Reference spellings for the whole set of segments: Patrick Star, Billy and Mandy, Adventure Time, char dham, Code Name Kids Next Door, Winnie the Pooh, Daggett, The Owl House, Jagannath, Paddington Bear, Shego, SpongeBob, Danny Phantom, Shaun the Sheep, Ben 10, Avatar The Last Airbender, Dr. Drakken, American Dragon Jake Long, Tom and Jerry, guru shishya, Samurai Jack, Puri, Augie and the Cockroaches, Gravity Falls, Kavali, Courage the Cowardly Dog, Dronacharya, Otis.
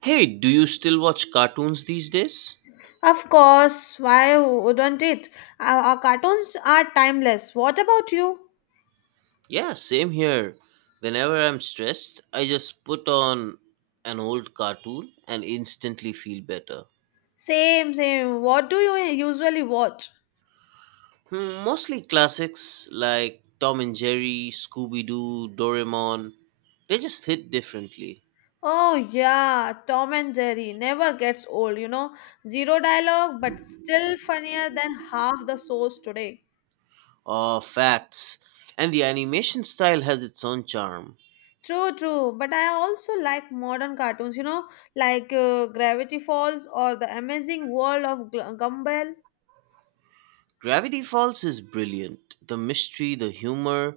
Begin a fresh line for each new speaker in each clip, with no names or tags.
Hey, do you still watch cartoons these days?
Of course, why wouldn't it? Our cartoons are timeless. What about you?
Yeah, same here. Whenever I'm stressed, I just put on an old cartoon and instantly feel better.
Same, same. What do you usually watch?
Hmm, mostly classics like Tom and Jerry, Scooby Doo, Doraemon. They just hit differently.
Oh, yeah, Tom and Jerry never gets old. Zero dialogue, but still funnier than half the shows today.
Oh, facts. And the animation style has its own charm.
True, true. But I also like modern cartoons, like Gravity Falls or The Amazing World of Gumball.
Gravity Falls is brilliant. The mystery, the humor,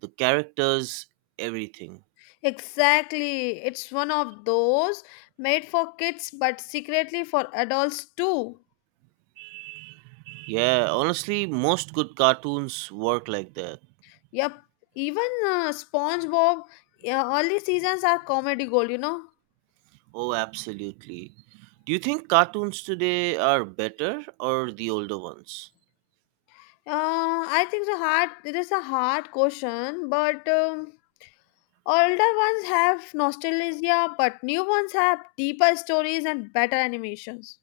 the characters, everything.
Exactly. It's one of those made for kids but secretly for adults too.
Yeah, honestly, most good cartoons work like that.
Yep. Even SpongeBob early seasons are comedy gold.
Oh, absolutely. Do you think cartoons today are better or the older ones?
I think the hard it is a hard question, but older ones have nostalgia, but new ones have deeper stories and better animations.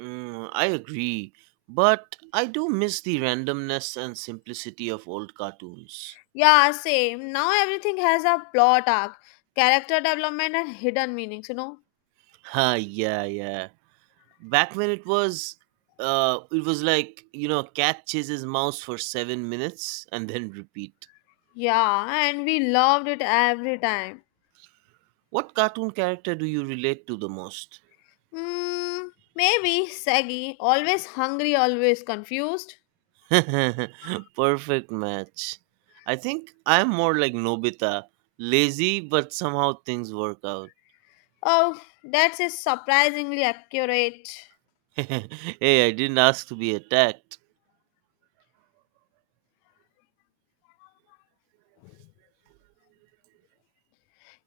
Mm, I agree, but I do miss the randomness and simplicity of old cartoons.
Yeah, same. Now everything has a plot arc, character development, and hidden meanings.
Ha, yeah, yeah. Back when it was like cat chases mouse for 7 minutes and then repeat.
Yeah, and we loved it every time.
What cartoon character do you relate to the most?
Hmm, Maybe Saggy, always hungry, always confused.
Perfect match. I think I'm more like Nobita, lazy, but somehow things work out.
Oh, that's a surprisingly accurate.
Hey, I didn't ask to be attacked.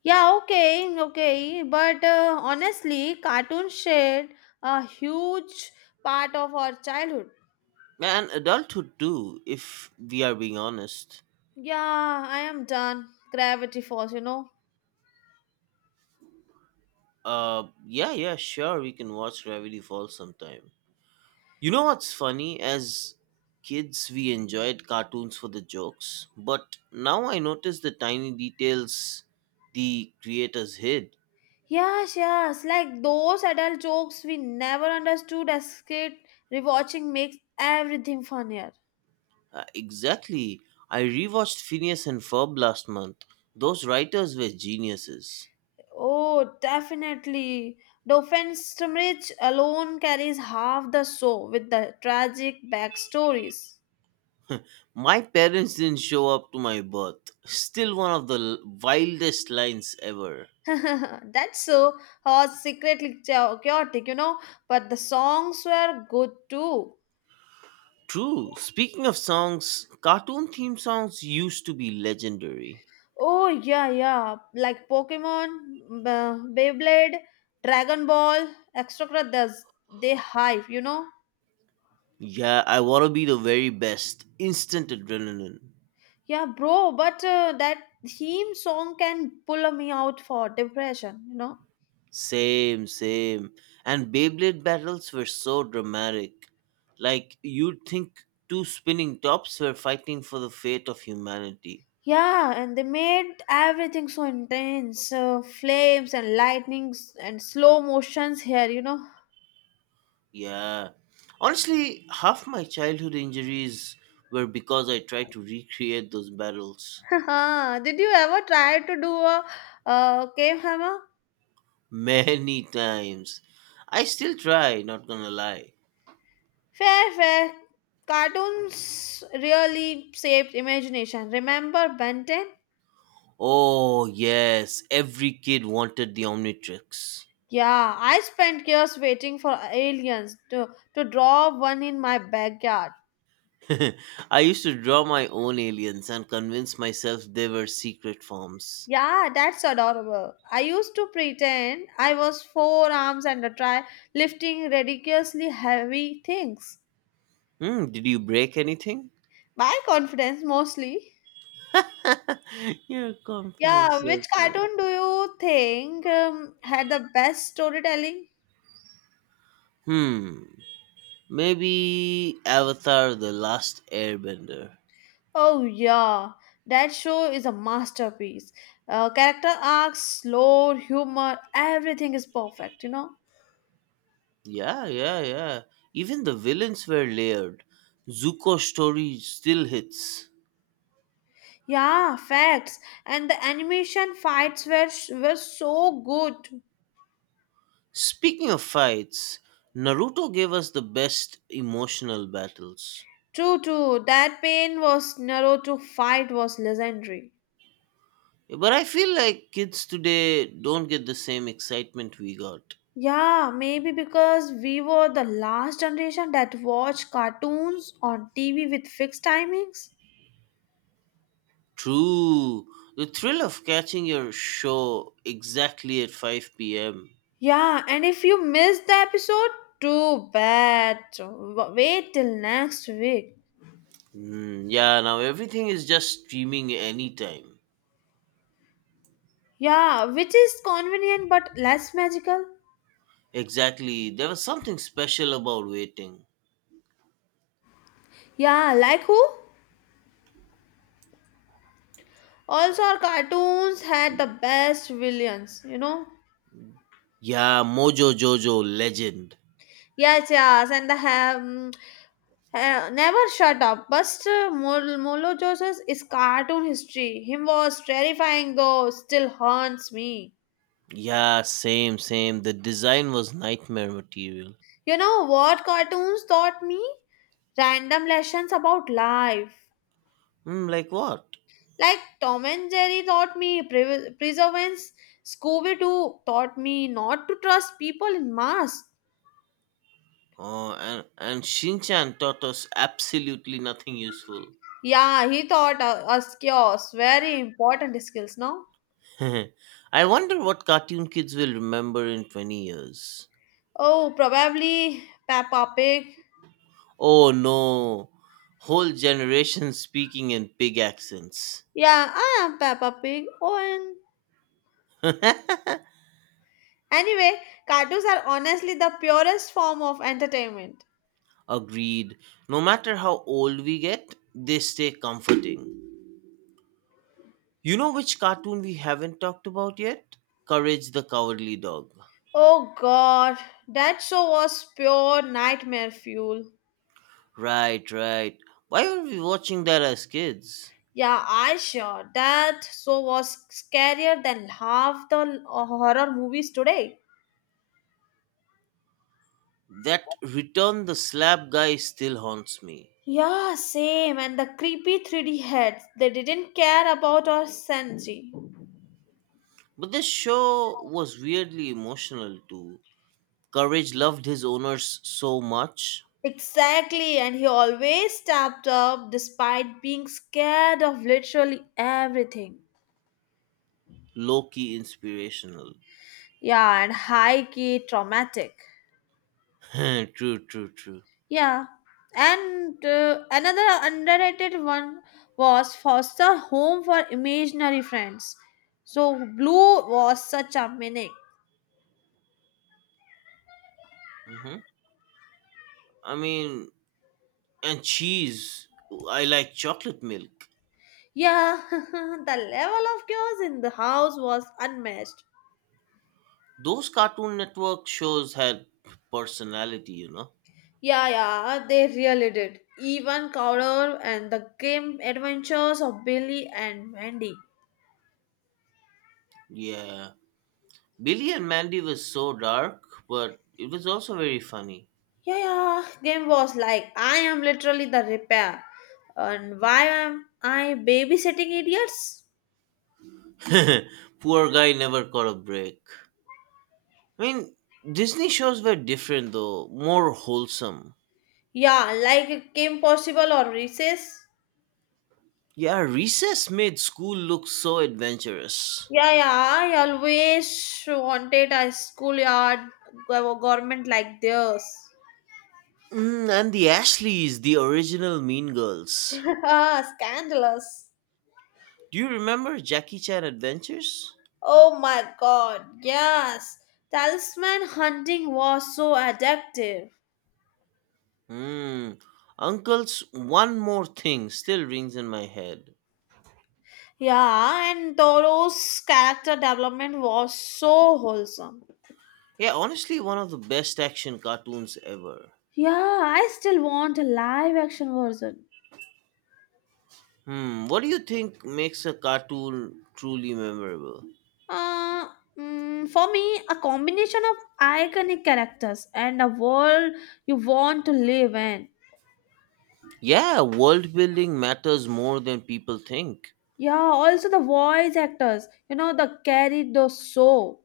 Yeah, okay, okay, but honestly, cartoons shared a huge part of our childhood.
And adulthood too, if we are being honest.
Yeah, I am done. Gravity Falls.
Yeah, yeah, sure, we can watch Gravity Falls sometime. You know what's funny? As kids, we enjoyed cartoons for the jokes, but now I notice the tiny details the creators hid.
Yes, yes, like those adult jokes we never understood as kids, rewatching makes everything funnier.
Exactly. I rewatched Phineas and Ferb last month. Those writers were geniuses.
Oh, definitely. The offense to alone carries half the show with the tragic backstories.
My parents didn't show up to my birth. Still one of the wildest lines ever.
That's so hot, secretly chaotic. But the songs were good too.
True. Speaking of songs, cartoon theme songs used to be legendary.
Oh yeah, yeah. Like Pokemon, Beyblade, Dragon Ball, extracurriculars. They hype.
Yeah, I wanna be the very best. Instant adrenaline.
Yeah, bro. But that theme song can pull me out for depression.
Same, same. And Beyblade battles were so dramatic. Like, you'd think two spinning tops were fighting for the fate of humanity.
Yeah, and they made everything so intense. Flames and lightnings and slow motions here.
Yeah. Honestly, half my childhood injuries were because I tried to recreate those battles.
Did you ever try to do a cave hammer?
Many times. I still try, not gonna lie.
Fair, fair. Cartoons really shaped imagination. Remember Ben 10?
Oh, yes, every kid wanted the Omnitrix.
Yeah, I spent years waiting for aliens to draw one in my backyard.
I used to draw my own aliens and convince myself they were secret forms.
Yeah, that's adorable. I used to pretend I was four arms and a try lifting ridiculously heavy things.
Hmm, did you break anything?
My confidence mostly.
Your
Yeah,
confidence,
which
that's right.
cartoon do you think had the best storytelling?
Hmm, maybe Avatar The Last Airbender.
Oh, yeah, that show is a masterpiece. Character arcs, lore, humor, everything is perfect, you know?
Yeah, yeah, yeah. Even the villains were layered. Zuko's story still hits.
Yeah, facts. And the animation fights were so good.
Speaking of fights, Naruto gave us the best emotional battles.
True, true. That pain was narrow to fight was legendary.
But I feel like kids today don't get the same excitement we got.
Yeah, maybe because we were the last generation that watched cartoons on TV with fixed timings.
True. The thrill of catching your show exactly at 5 p.m.
Yeah, and if you missed the episode, too bad. So, Wait till next week.
Mm, yeah, now everything is just streaming anytime.
Yeah, which is convenient but less magical.
Exactly. There was something special about waiting.
Yeah, like who? Also, our cartoons had the best villains.
Yeah, Mojo Jojo, legend.
Yes, yes, and the never shut up. But Molo Joseph's is cartoon history. Him was terrifying though, still haunts me.
Yeah, same, same. The design was nightmare material.
You know what cartoons taught me? Random lessons about life.
Mm, like what?
Like Tom and Jerry taught me perseverance. Scooby Doo taught me not to trust people in masks.
Oh, and Shinchan taught us absolutely nothing useful.
Yeah, he taught us chaos. Very important skills, no?
I wonder what cartoon kids will remember in 20 years.
Oh, probably Peppa Pig.
Oh no, whole generations speaking in pig accents.
Yeah, I am Peppa Pig. Oh, and anyway, cartoons are honestly the purest form of entertainment.
Agreed. No matter how old we get, they stay comforting. You know which cartoon we haven't talked about yet? Courage the Cowardly Dog.
Oh God, that show was pure nightmare fuel.
Right, right. Why were we watching that as kids?
Yeah, I sure that show was scarier than half the horror movies today.
That Return the Slab guy still haunts me.
Yeah, same. And the creepy 3D heads, they didn't care about our sanity.
But this show was weirdly emotional too. Courage loved his owners so much.
Exactly, and he always stepped up despite being scared of literally everything.
Low key inspirational.
Yeah, and high key traumatic.
True, true, true.
Yeah. And another underrated one was Foster Home for Imaginary Friends. So Blue was such a maniac.
Hmm, I mean, and cheese. I like chocolate milk.
Yeah, the level of chaos in the house was unmatched.
Those Cartoon Network shows had personality, you know?
Yeah, yeah, they really did. Even Cowder and the game adventures of Billy and Mandy.
Yeah. Billy and Mandy was so dark, but it was also very funny.
Yeah, yeah. Game was like, I am literally the repair. And why am I babysitting idiots?
Poor guy never caught a break. I mean, Disney shows were different though, more wholesome.
Yeah, like it came possible or recess.
Yeah, recess made school look so adventurous.
Yeah, yeah. I always wanted a schoolyard government like theirs.
Mm, and the Ashleys, the original Mean Girls.
Ah, scandalous.
Do you remember Jackie Chan Adventures?
Oh my god, yes. Talisman hunting was so addictive.
Hmm. Uncle's One More Thing still rings in my head.
Yeah, and Toro's character development was so wholesome.
Yeah, honestly, one of the best action cartoons ever.
Yeah, I still want a live action version.
Hmm. What do you think makes a cartoon truly memorable?
Uh, for me, a combination of iconic characters and a world you want to live in.
Yeah, world building matters more than people think.
Yeah, also the voice actors, the carried those so.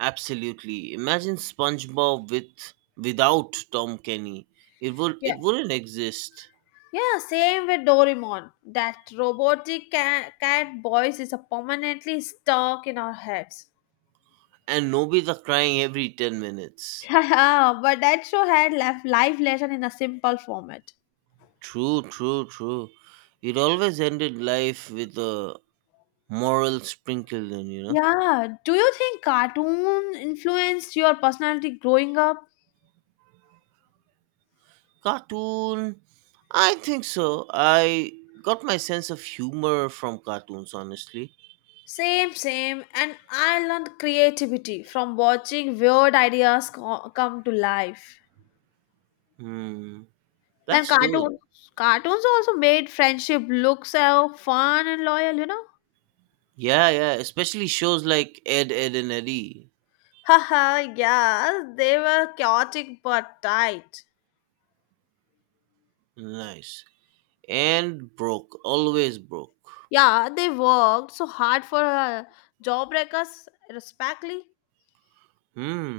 Absolutely. Imagine SpongeBob without Tom Kenny.
Yeah.
It wouldn't exist.
Yeah, same with Doraemon. That robotic cat voice is a permanently stuck in our heads.
And Nobita crying every 10 minutes.
Yeah, but that show had left live lesson in a simple format.
True, true, true. It always ended life with a moral sprinkled in, you know.
Yeah. Do you think cartoon influenced your personality growing up?
Cartoon, I think so. I got my sense of humor from cartoons, honestly.
Same, same. And I learned creativity from watching weird ideas come to life.
Hmm.
Then
That's good.
cartoons also made friendship look so fun and loyal. You know.
Yeah, yeah. Especially shows like Ed, Ed and Eddie.
Haha. Yeah. They were chaotic but tight.
Nice. And broke, always broke.
Yeah, they worked so hard for jawbreakers, respectly.
Hmm,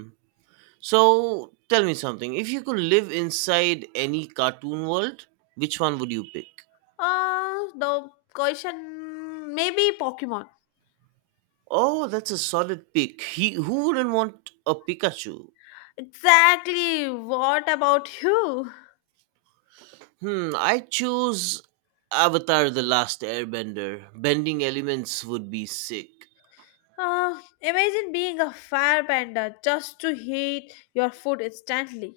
so tell me something, if you could live inside any cartoon world, which one would you pick?
The question maybe Pokemon.
Oh, that's a solid pick. He who wouldn't want a Pikachu.
Exactly. What about you?
Hmm, I choose Avatar The Last Airbender. Bending elements would be sick.
Imagine being a firebender just to heat your food instantly.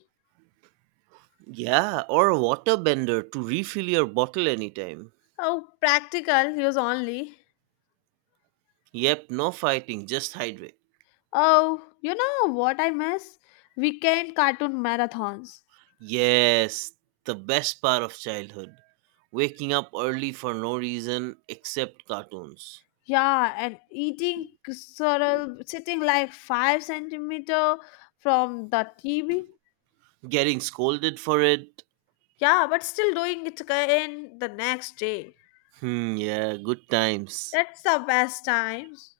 Yeah, or a waterbender to refill your bottle anytime.
Oh, practical use only.
Yep, no fighting, just hydrate.
Oh, you know what I miss? Weekend cartoon marathons.
Yes, the best part of childhood. Waking up early for no reason except cartoons.
Yeah, and eating sorrel sitting like 5 centimeter from the TV.
Getting scolded for it.
Yeah, but still doing it again the next day.
Hmm, yeah, good times.
That's the best times.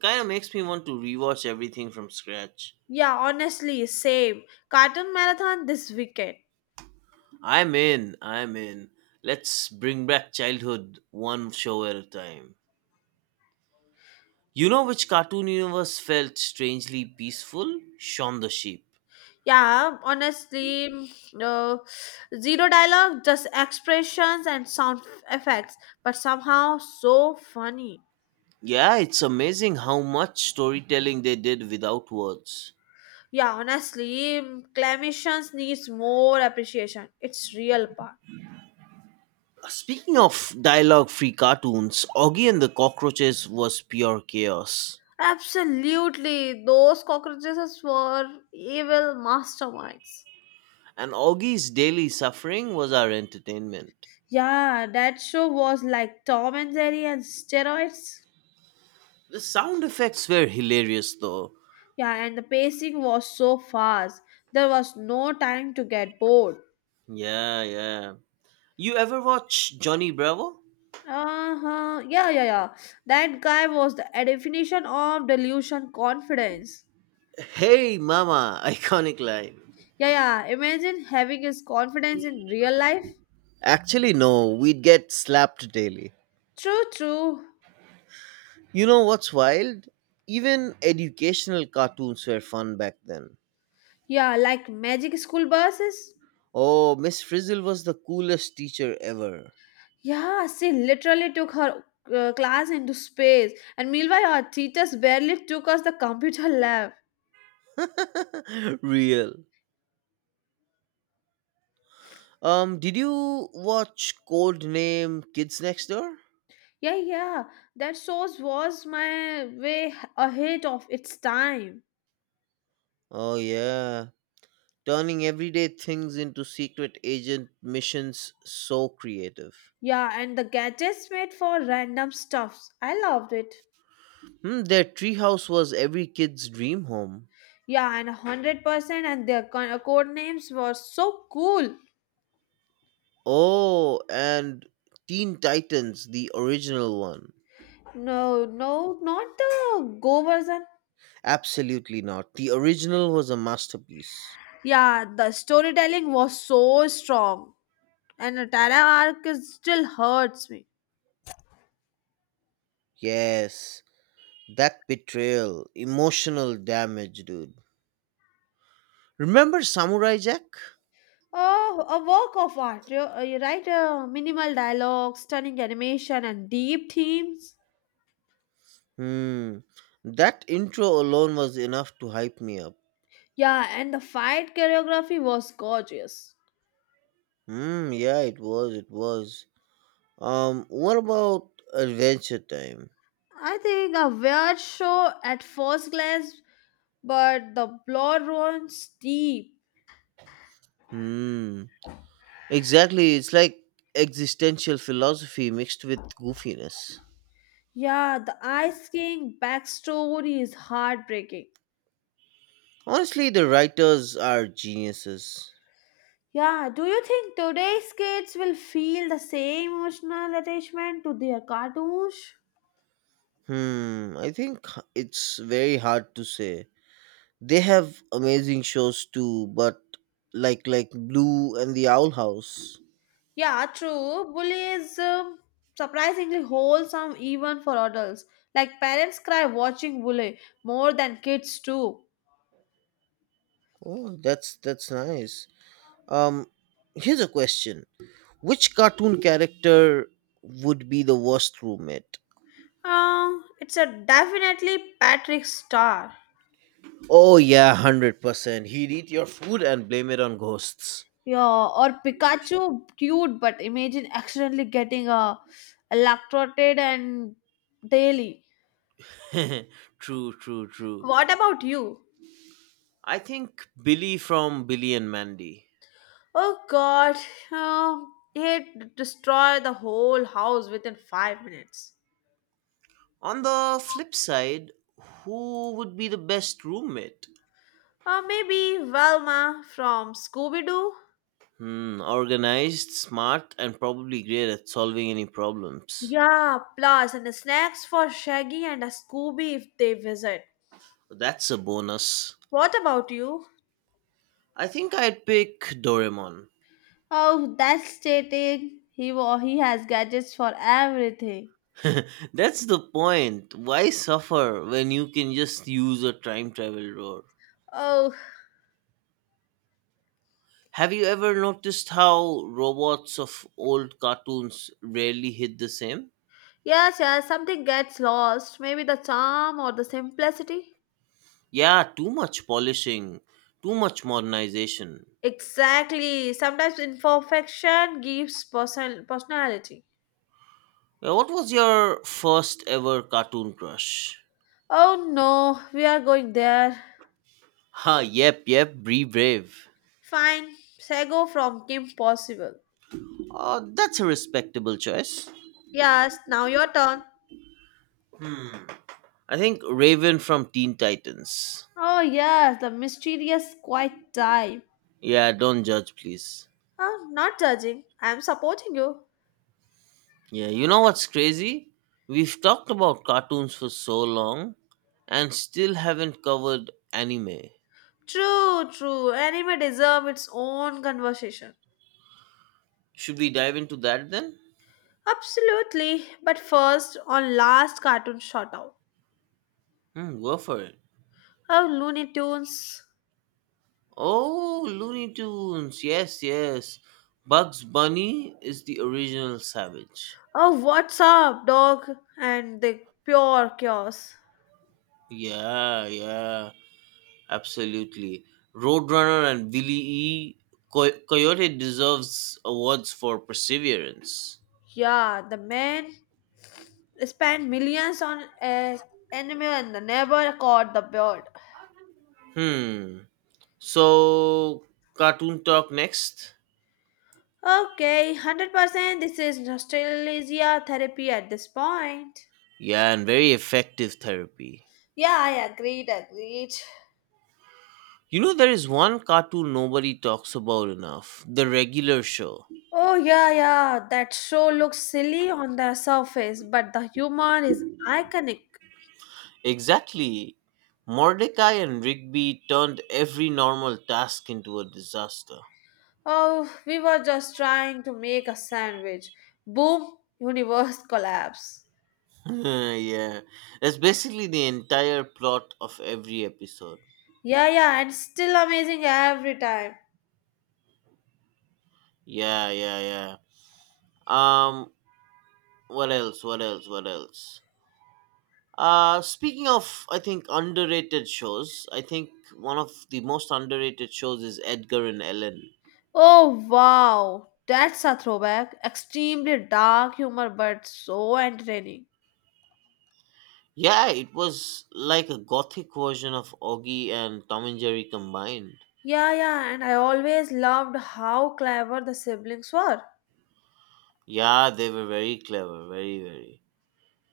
Kind of makes me want to rewatch everything from scratch.
Yeah, honestly, same. Cartoon marathon this weekend.
I'm in, I'm in. Let's bring back childhood one show at a time. You know which cartoon universe felt strangely peaceful? Shaun the Sheep.
Yeah, honestly, uh, zero dialogue, just expressions and sound effects, but somehow so funny.
Yeah, it's amazing how much storytelling they did without words.
Yeah, honestly, clamations needs more appreciation. It's real part.
Speaking of dialogue free cartoons, Augie and the Cockroaches was pure chaos.
Absolutely, those cockroaches were evil masterminds.
And Augie's daily suffering was our entertainment.
Yeah, that show was like Tom and Jerry and steroids.
The sound effects were hilarious though.
Yeah, and the pacing was so fast. There was no time to get bored.
Yeah, yeah. You ever watch Johnny Bravo?
Uh-huh. Yeah, yeah, yeah. That guy was the definition of delusion confidence.
Hey mama, iconic line.
Yeah, yeah. Imagine having his confidence in real life.
Actually, no, we'd get slapped daily.
True, true.
You know what's wild? Even educational cartoons were fun back then.
Yeah, like magic school buses.
Oh, Miss Frizzle was the coolest teacher ever.
Yeah, she literally took her class into space. And meanwhile, our teachers barely took us the computer lab.
Real. Did you watch Code Name Kids Next Door?
Yeah, yeah. That sauce was my way ahead of its time.
Oh yeah, turning everyday things into secret agent missions. So creative.
Yeah, and the gadgets made for random stuffs. I loved it.
Hmm, their treehouse was every kid's dream home.
Yeah, and 100% and their code names were so cool.
Oh, and Teen Titans, the original one.
No, no, not the Go version.
Absolutely not. The original was a masterpiece.
Yeah, the storytelling was so strong. And the Tara arc is, still hurts me.
Yes, that betrayal, emotional damage, dude. Remember Samurai Jack?
Oh, a work of art. You write minimal dialogue, stunning animation, and deep themes.
Hmm. That intro alone was enough to hype me up.
Yeah, and the fight choreography was gorgeous.
Hmm. Yeah, it was. It was. Um, what about Adventure Time?
I think a weird show at first glance, but the blood runs deep.
Hmm. Exactly. It's like existential philosophy mixed with goofiness.
Yeah, the Ice King backstory is heartbreaking.
Honestly, the writers are geniuses.
Yeah, do you think today's kids will feel the same emotional attachment to their cartoons?
Hmm. I think it's very hard to say. They have amazing shows too, but like Blue and the Owl House.
Yeah, true. Bully is surprisingly wholesome even for adults. Like parents cry watching Bully more than kids do.
Oh, that's nice. Um, here's a question: which cartoon character would be the worst roommate?
Uh, it's a definitely Patrick Star.
Oh yeah, 100%. He'd eat your food and blame it on ghosts.
Yeah, or Pikachu, cute, but imagine accidentally getting a electrocuted and daily.
True, true, true.
What about you?
I think Billy from Billy and Mandy.
Oh god, uh, he'd destroy the whole house within 5 minutes.
On the flip side, who would be the best roommate?
Or maybe Velma from Scooby Doo?
Hmm, organized, smart, and probably great at solving any problems.
Yeah, plus and the snacks for Shaggy and a Scooby if they visit.
That's a bonus.
What about you?
I think I'd pick Doraemon.
Oh, that's cheating! He has gadgets for everything.
That's the point. Why suffer when you can just use a time travel door?
Oh,
Have you ever noticed how robots of old cartoons rarely hit the same?
yes, yes, something gets lost. Maybe the charm or the simplicity.
Yeah, too much polishing, too much modernization.
Exactly. Sometimes imperfection gives personality.
Well, what was your first ever cartoon crush?
Oh no, we are going there.
Ha, yep, yep, Bree Brave.
Fine. Sego from Kim Possible.
Oh, that's a respectable choice.
Yes, now your turn.
I think Raven from Teen Titans.
Oh yes, the mysterious quiet type.
Yeah, don't judge, please.
Oh, not judging. I am supporting you.
Yeah, you know what's crazy? We've talked about cartoons for so long and still haven't covered anime.
True, true. Anime deserve its own conversation.
Should we dive into that then?
Absolutely. But first, on last cartoon shout out.
Hmm, go for it.
Oh, Looney Tunes.
Oh, Looney Tunes. Yes, yes. Bugs Bunny is the original savage.
Oh, what's up, dog? And the pure chaos.
Yeah, yeah, absolutely. Roadrunner and Billy E. Coyote deserves awards for perseverance.
Yeah, the man spent millions on a anime and never caught the bird.
Hmm. So, cartoon talk next.
Okay, 100% this is nostalgia therapy at this point.
Yeah, and very effective therapy.
Yeah, I agreed, agreed.
You know, there is one cartoon nobody talks about enough, The Regular Show.
Oh, yeah, yeah. That show looks silly on the surface, but the humor is iconic.
Exactly. Mordecai and Rigby turned every normal task into a disaster.
Oh, we were just trying to make a sandwich. Boom, universe collapse.
Yeah, that's basically the entire plot of every episode.
Yeah, yeah, and still amazing every time.
Yeah, yeah, yeah. Um, what else? What else? What else? Speaking of, I think underrated shows. I think one of the most underrated shows is Edgar and Ellen.
Oh, wow. That's a throwback. Extremely dark humor, but so entertaining.
Yeah, it was like a gothic version of Augie and Tom and Jerry combined.
Yeah, yeah, and I always loved how clever the siblings were.
Yeah, they were very clever, very, very.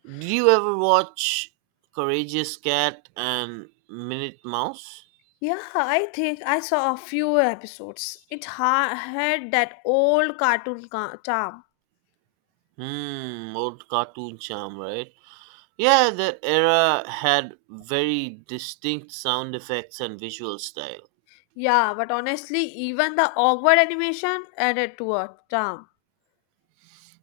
Did you ever watch Courageous Cat and Minute Mouse?
Yeah, I think I saw a few episodes. It had that old cartoon charm.
Hmm, old cartoon charm, right? Yeah, that era had very distinct sound effects and visual style.
Yeah, but honestly, even the awkward animation added to a charm.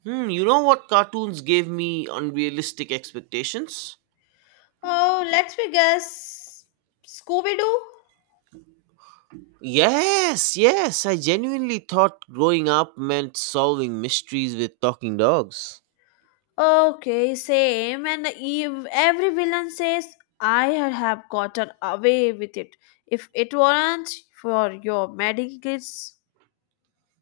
Hmm, you know what cartoons gave me unrealistic expectations?
Oh, let me guess. Scooby Doo?
Yes, yes, I genuinely thought growing up meant solving mysteries with talking dogs.
Okay, same. And every villain says, I had have gotten away with it if it weren't for your meddling kids.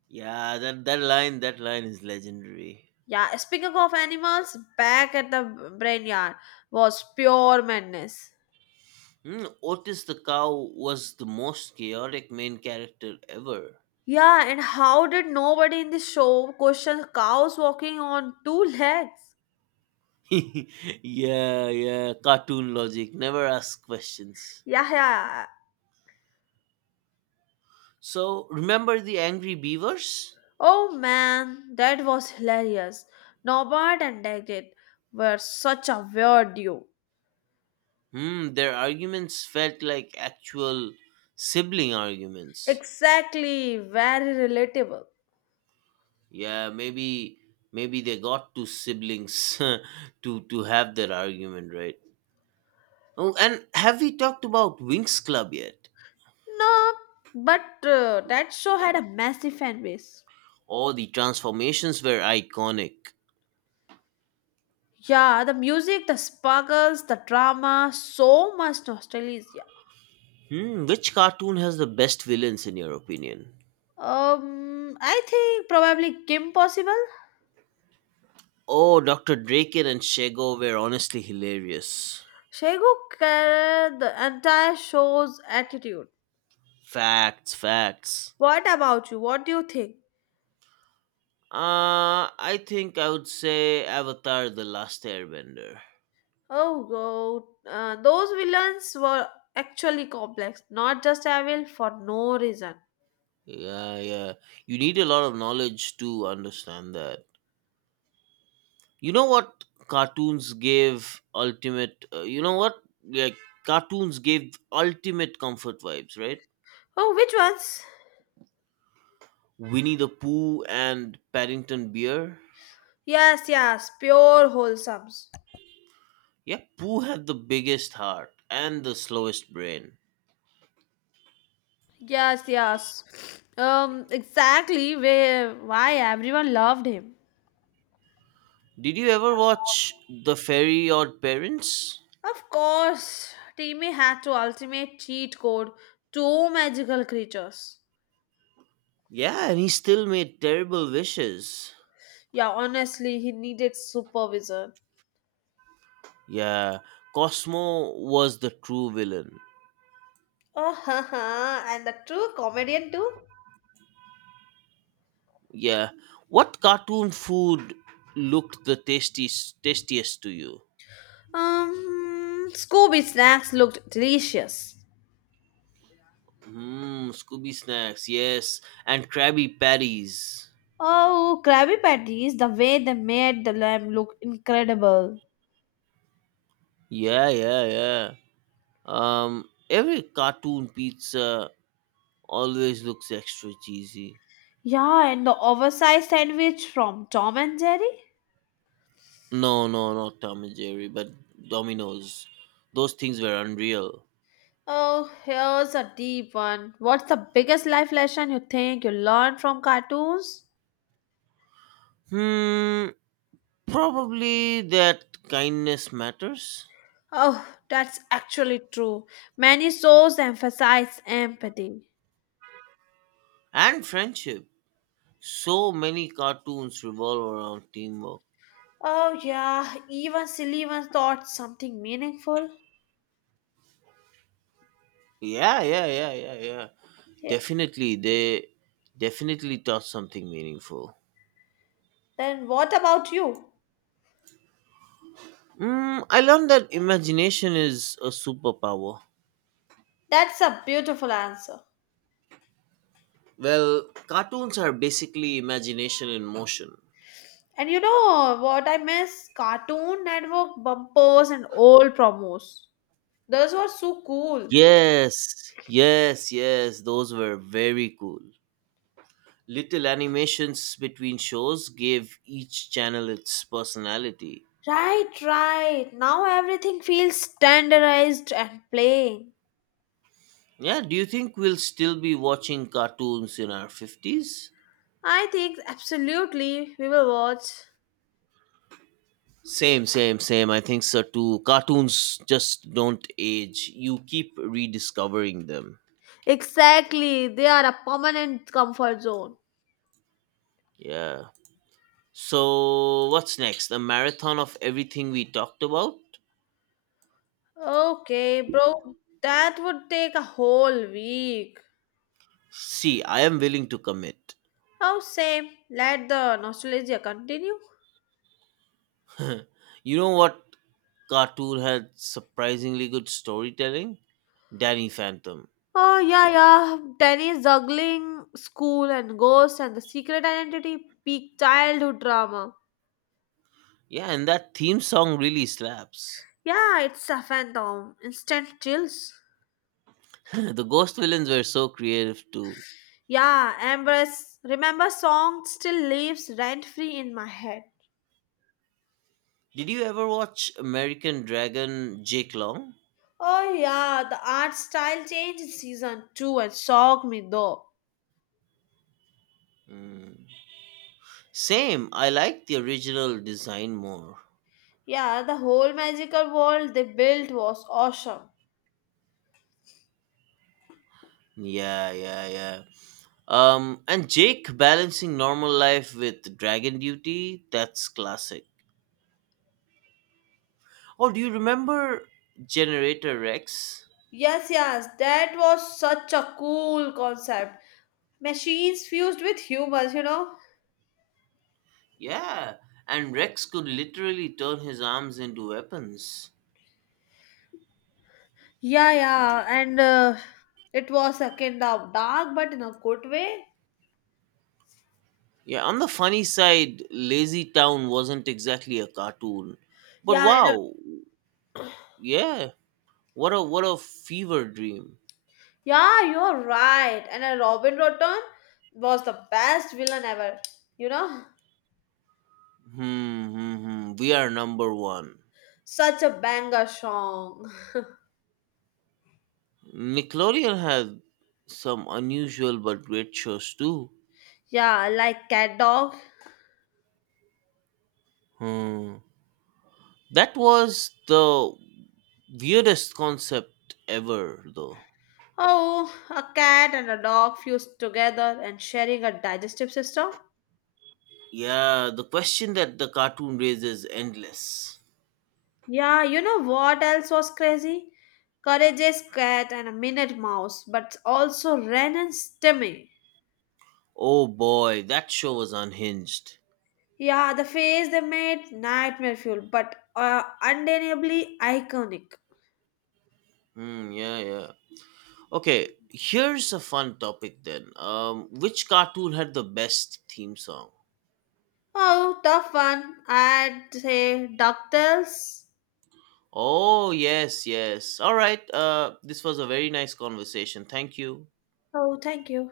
Yeah, that line is legendary.
Yeah, speaking of animals, back at the Brainyard was pure madness.
Hmm, Otis the cow was the most chaotic main character ever.
Yeah, and how did nobody in the show question cows walking on two legs?
Yeah, yeah, cartoon logic. Never ask questions.
Yeah, yeah.
So remember the angry beavers?
Oh man, that was hilarious. Norbert and Daggett were such a weird duo.
Hmm, their arguments felt like actual sibling arguments.
Exactly, very relatable.
Yeah, maybe they got two siblings to have their argument, right? Oh, and have we talked about Winx Club yet?
No, but that show had a massive fan base.
Oh, the transformations were iconic.
Yeah, the music, the sparkles, the drama, so much nostalgia.
Hmm, which cartoon has the best villains in your opinion?
I think probably Kim Possible.
Oh, Dr. Draken and Shego were honestly hilarious.
Shego carried the entire show's attitude.
Facts, facts.
What about you? What do you think?
I think I would say Avatar The Last Airbender.
Oh, God. Those villains were actually complex, not just evil for no reason.
Yeah, yeah. You need a lot of knowledge to understand that. You know what cartoons gave ultimate you know what like cartoons gave ultimate comfort vibes, right?
Oh, which ones?
Winnie the Pooh and Paddington Bear.
Yes, yes, pure wholesomes.
Yeah, Pooh had the biggest heart and the slowest brain.
Yes, yes. Exactly where why everyone loved him.
Did you ever watch The Fairy Odd Parents?
Of course, Timmy had to ultimate cheat code two magical creatures.
Yeah, and he still made terrible wishes.
Yeah, honestly, he needed supervision.
Yeah, Cosmo was the true villain.
Oh, Haha. And the true comedian too?
Yeah, what cartoon food looked the tastiest to you?
Scooby snacks looked delicious.
Hmm, Scooby Snacks, yes, and Krabby Patties.
Oh, Krabby Patties, the way they made the lamb look incredible.
Yeah, yeah, yeah. Every cartoon pizza always looks extra cheesy.
Yeah, and the oversized sandwich from Tom and Jerry?
No, no, not Tom and Jerry, but Domino's. Those things were unreal.
Oh, here's a deep one. What's the biggest life lesson you think you learned from cartoons?
Hmm, probably that kindness matters.
Oh, that's actually true. Many shows emphasize empathy.
And friendship. So many cartoons revolve around teamwork.
Oh, yeah, even silly ones thought something meaningful.
Yeah, yeah, yeah, yeah, yeah.
Yeah.
Definitely, they definitely taught something meaningful.
Then what about you?
Mm, I learned that imagination is a superpower.
That's a beautiful answer.
Well, cartoons are basically imagination in motion.
And you know what I miss? Cartoon Network bumpers and old promos. Those were so cool.
Yes, yes, yes, those were very cool. Little animations between shows gave each channel its personality.
Right, right. Now everything feels standardized and plain.
Yeah, do you think we'll still be watching cartoons in our 50s?
I think absolutely we will watch.
Same, same, same. I think so too. Cartoons just don't age. You keep rediscovering them.
Exactly, they are a permanent comfort zone.
Yeah. So, what's next? A marathon of everything we talked about?
Okay, bro, that would take a whole week.
See, I am willing to commit.
How say, let the nostalgia continue?
You know what cartoon had surprisingly good storytelling? Danny Phantom.
Oh, yeah, yeah. Tennis, juggling, school and ghosts and the secret identity, peak childhood drama.
Yeah, and that theme song really slaps.
Yeah, it's a phantom. Instant chills.
The ghost villains were so creative too.
Yeah, Ambrose, remember song still lives rent-free in my head.
Did you ever watch American Dragon Jake Long?
Oh yeah, the art style changed in season 2 and shocked me though.
Mm. Same. I like the original design more.
Yeah, the whole magical world they built was awesome.
Yeah, yeah, yeah. And Jake balancing normal life with dragon duty, that's classic. Oh, do you remember Generator Rex?
Yes, yes, that was such a cool concept. Machines fused with humans, you know?
Yeah, and Rex could literally turn his arms into weapons.
Yeah, yeah, and it was a kind of dark, but in a good way.
Yeah, on the funny side, Lazy Town wasn't exactly a cartoon. But
Yeah, and,
wow, yeah, what a fever dream.
yeah, you're right. And Robin Rotten was the best villain ever, you know?
Hmm, hmm, hmm. We are number one.
Such a banger song.
Nickelodeon had some unusual but great shows too.
Yeah, like Cat Dog.
Hmm. That was the weirdest concept ever, though.
Oh, a cat and a dog fused together and sharing a digestive system?
Yeah, the question that the cartoon raises is endless.
Yeah, you know what else was crazy? Courageous cat and a minute mouse, but also Ren and Stimmy.
Oh boy, that show was unhinged.
Yeah, the face they made nightmare fuel, but undeniably iconic.
Hmm, yeah, yeah. Okay, here's a fun topic then. Which cartoon had the best theme song?
Oh, tough one. I'd say DuckTales.
Oh, yes, yes. All right. This was a very nice conversation. Thank you.
Oh, thank you.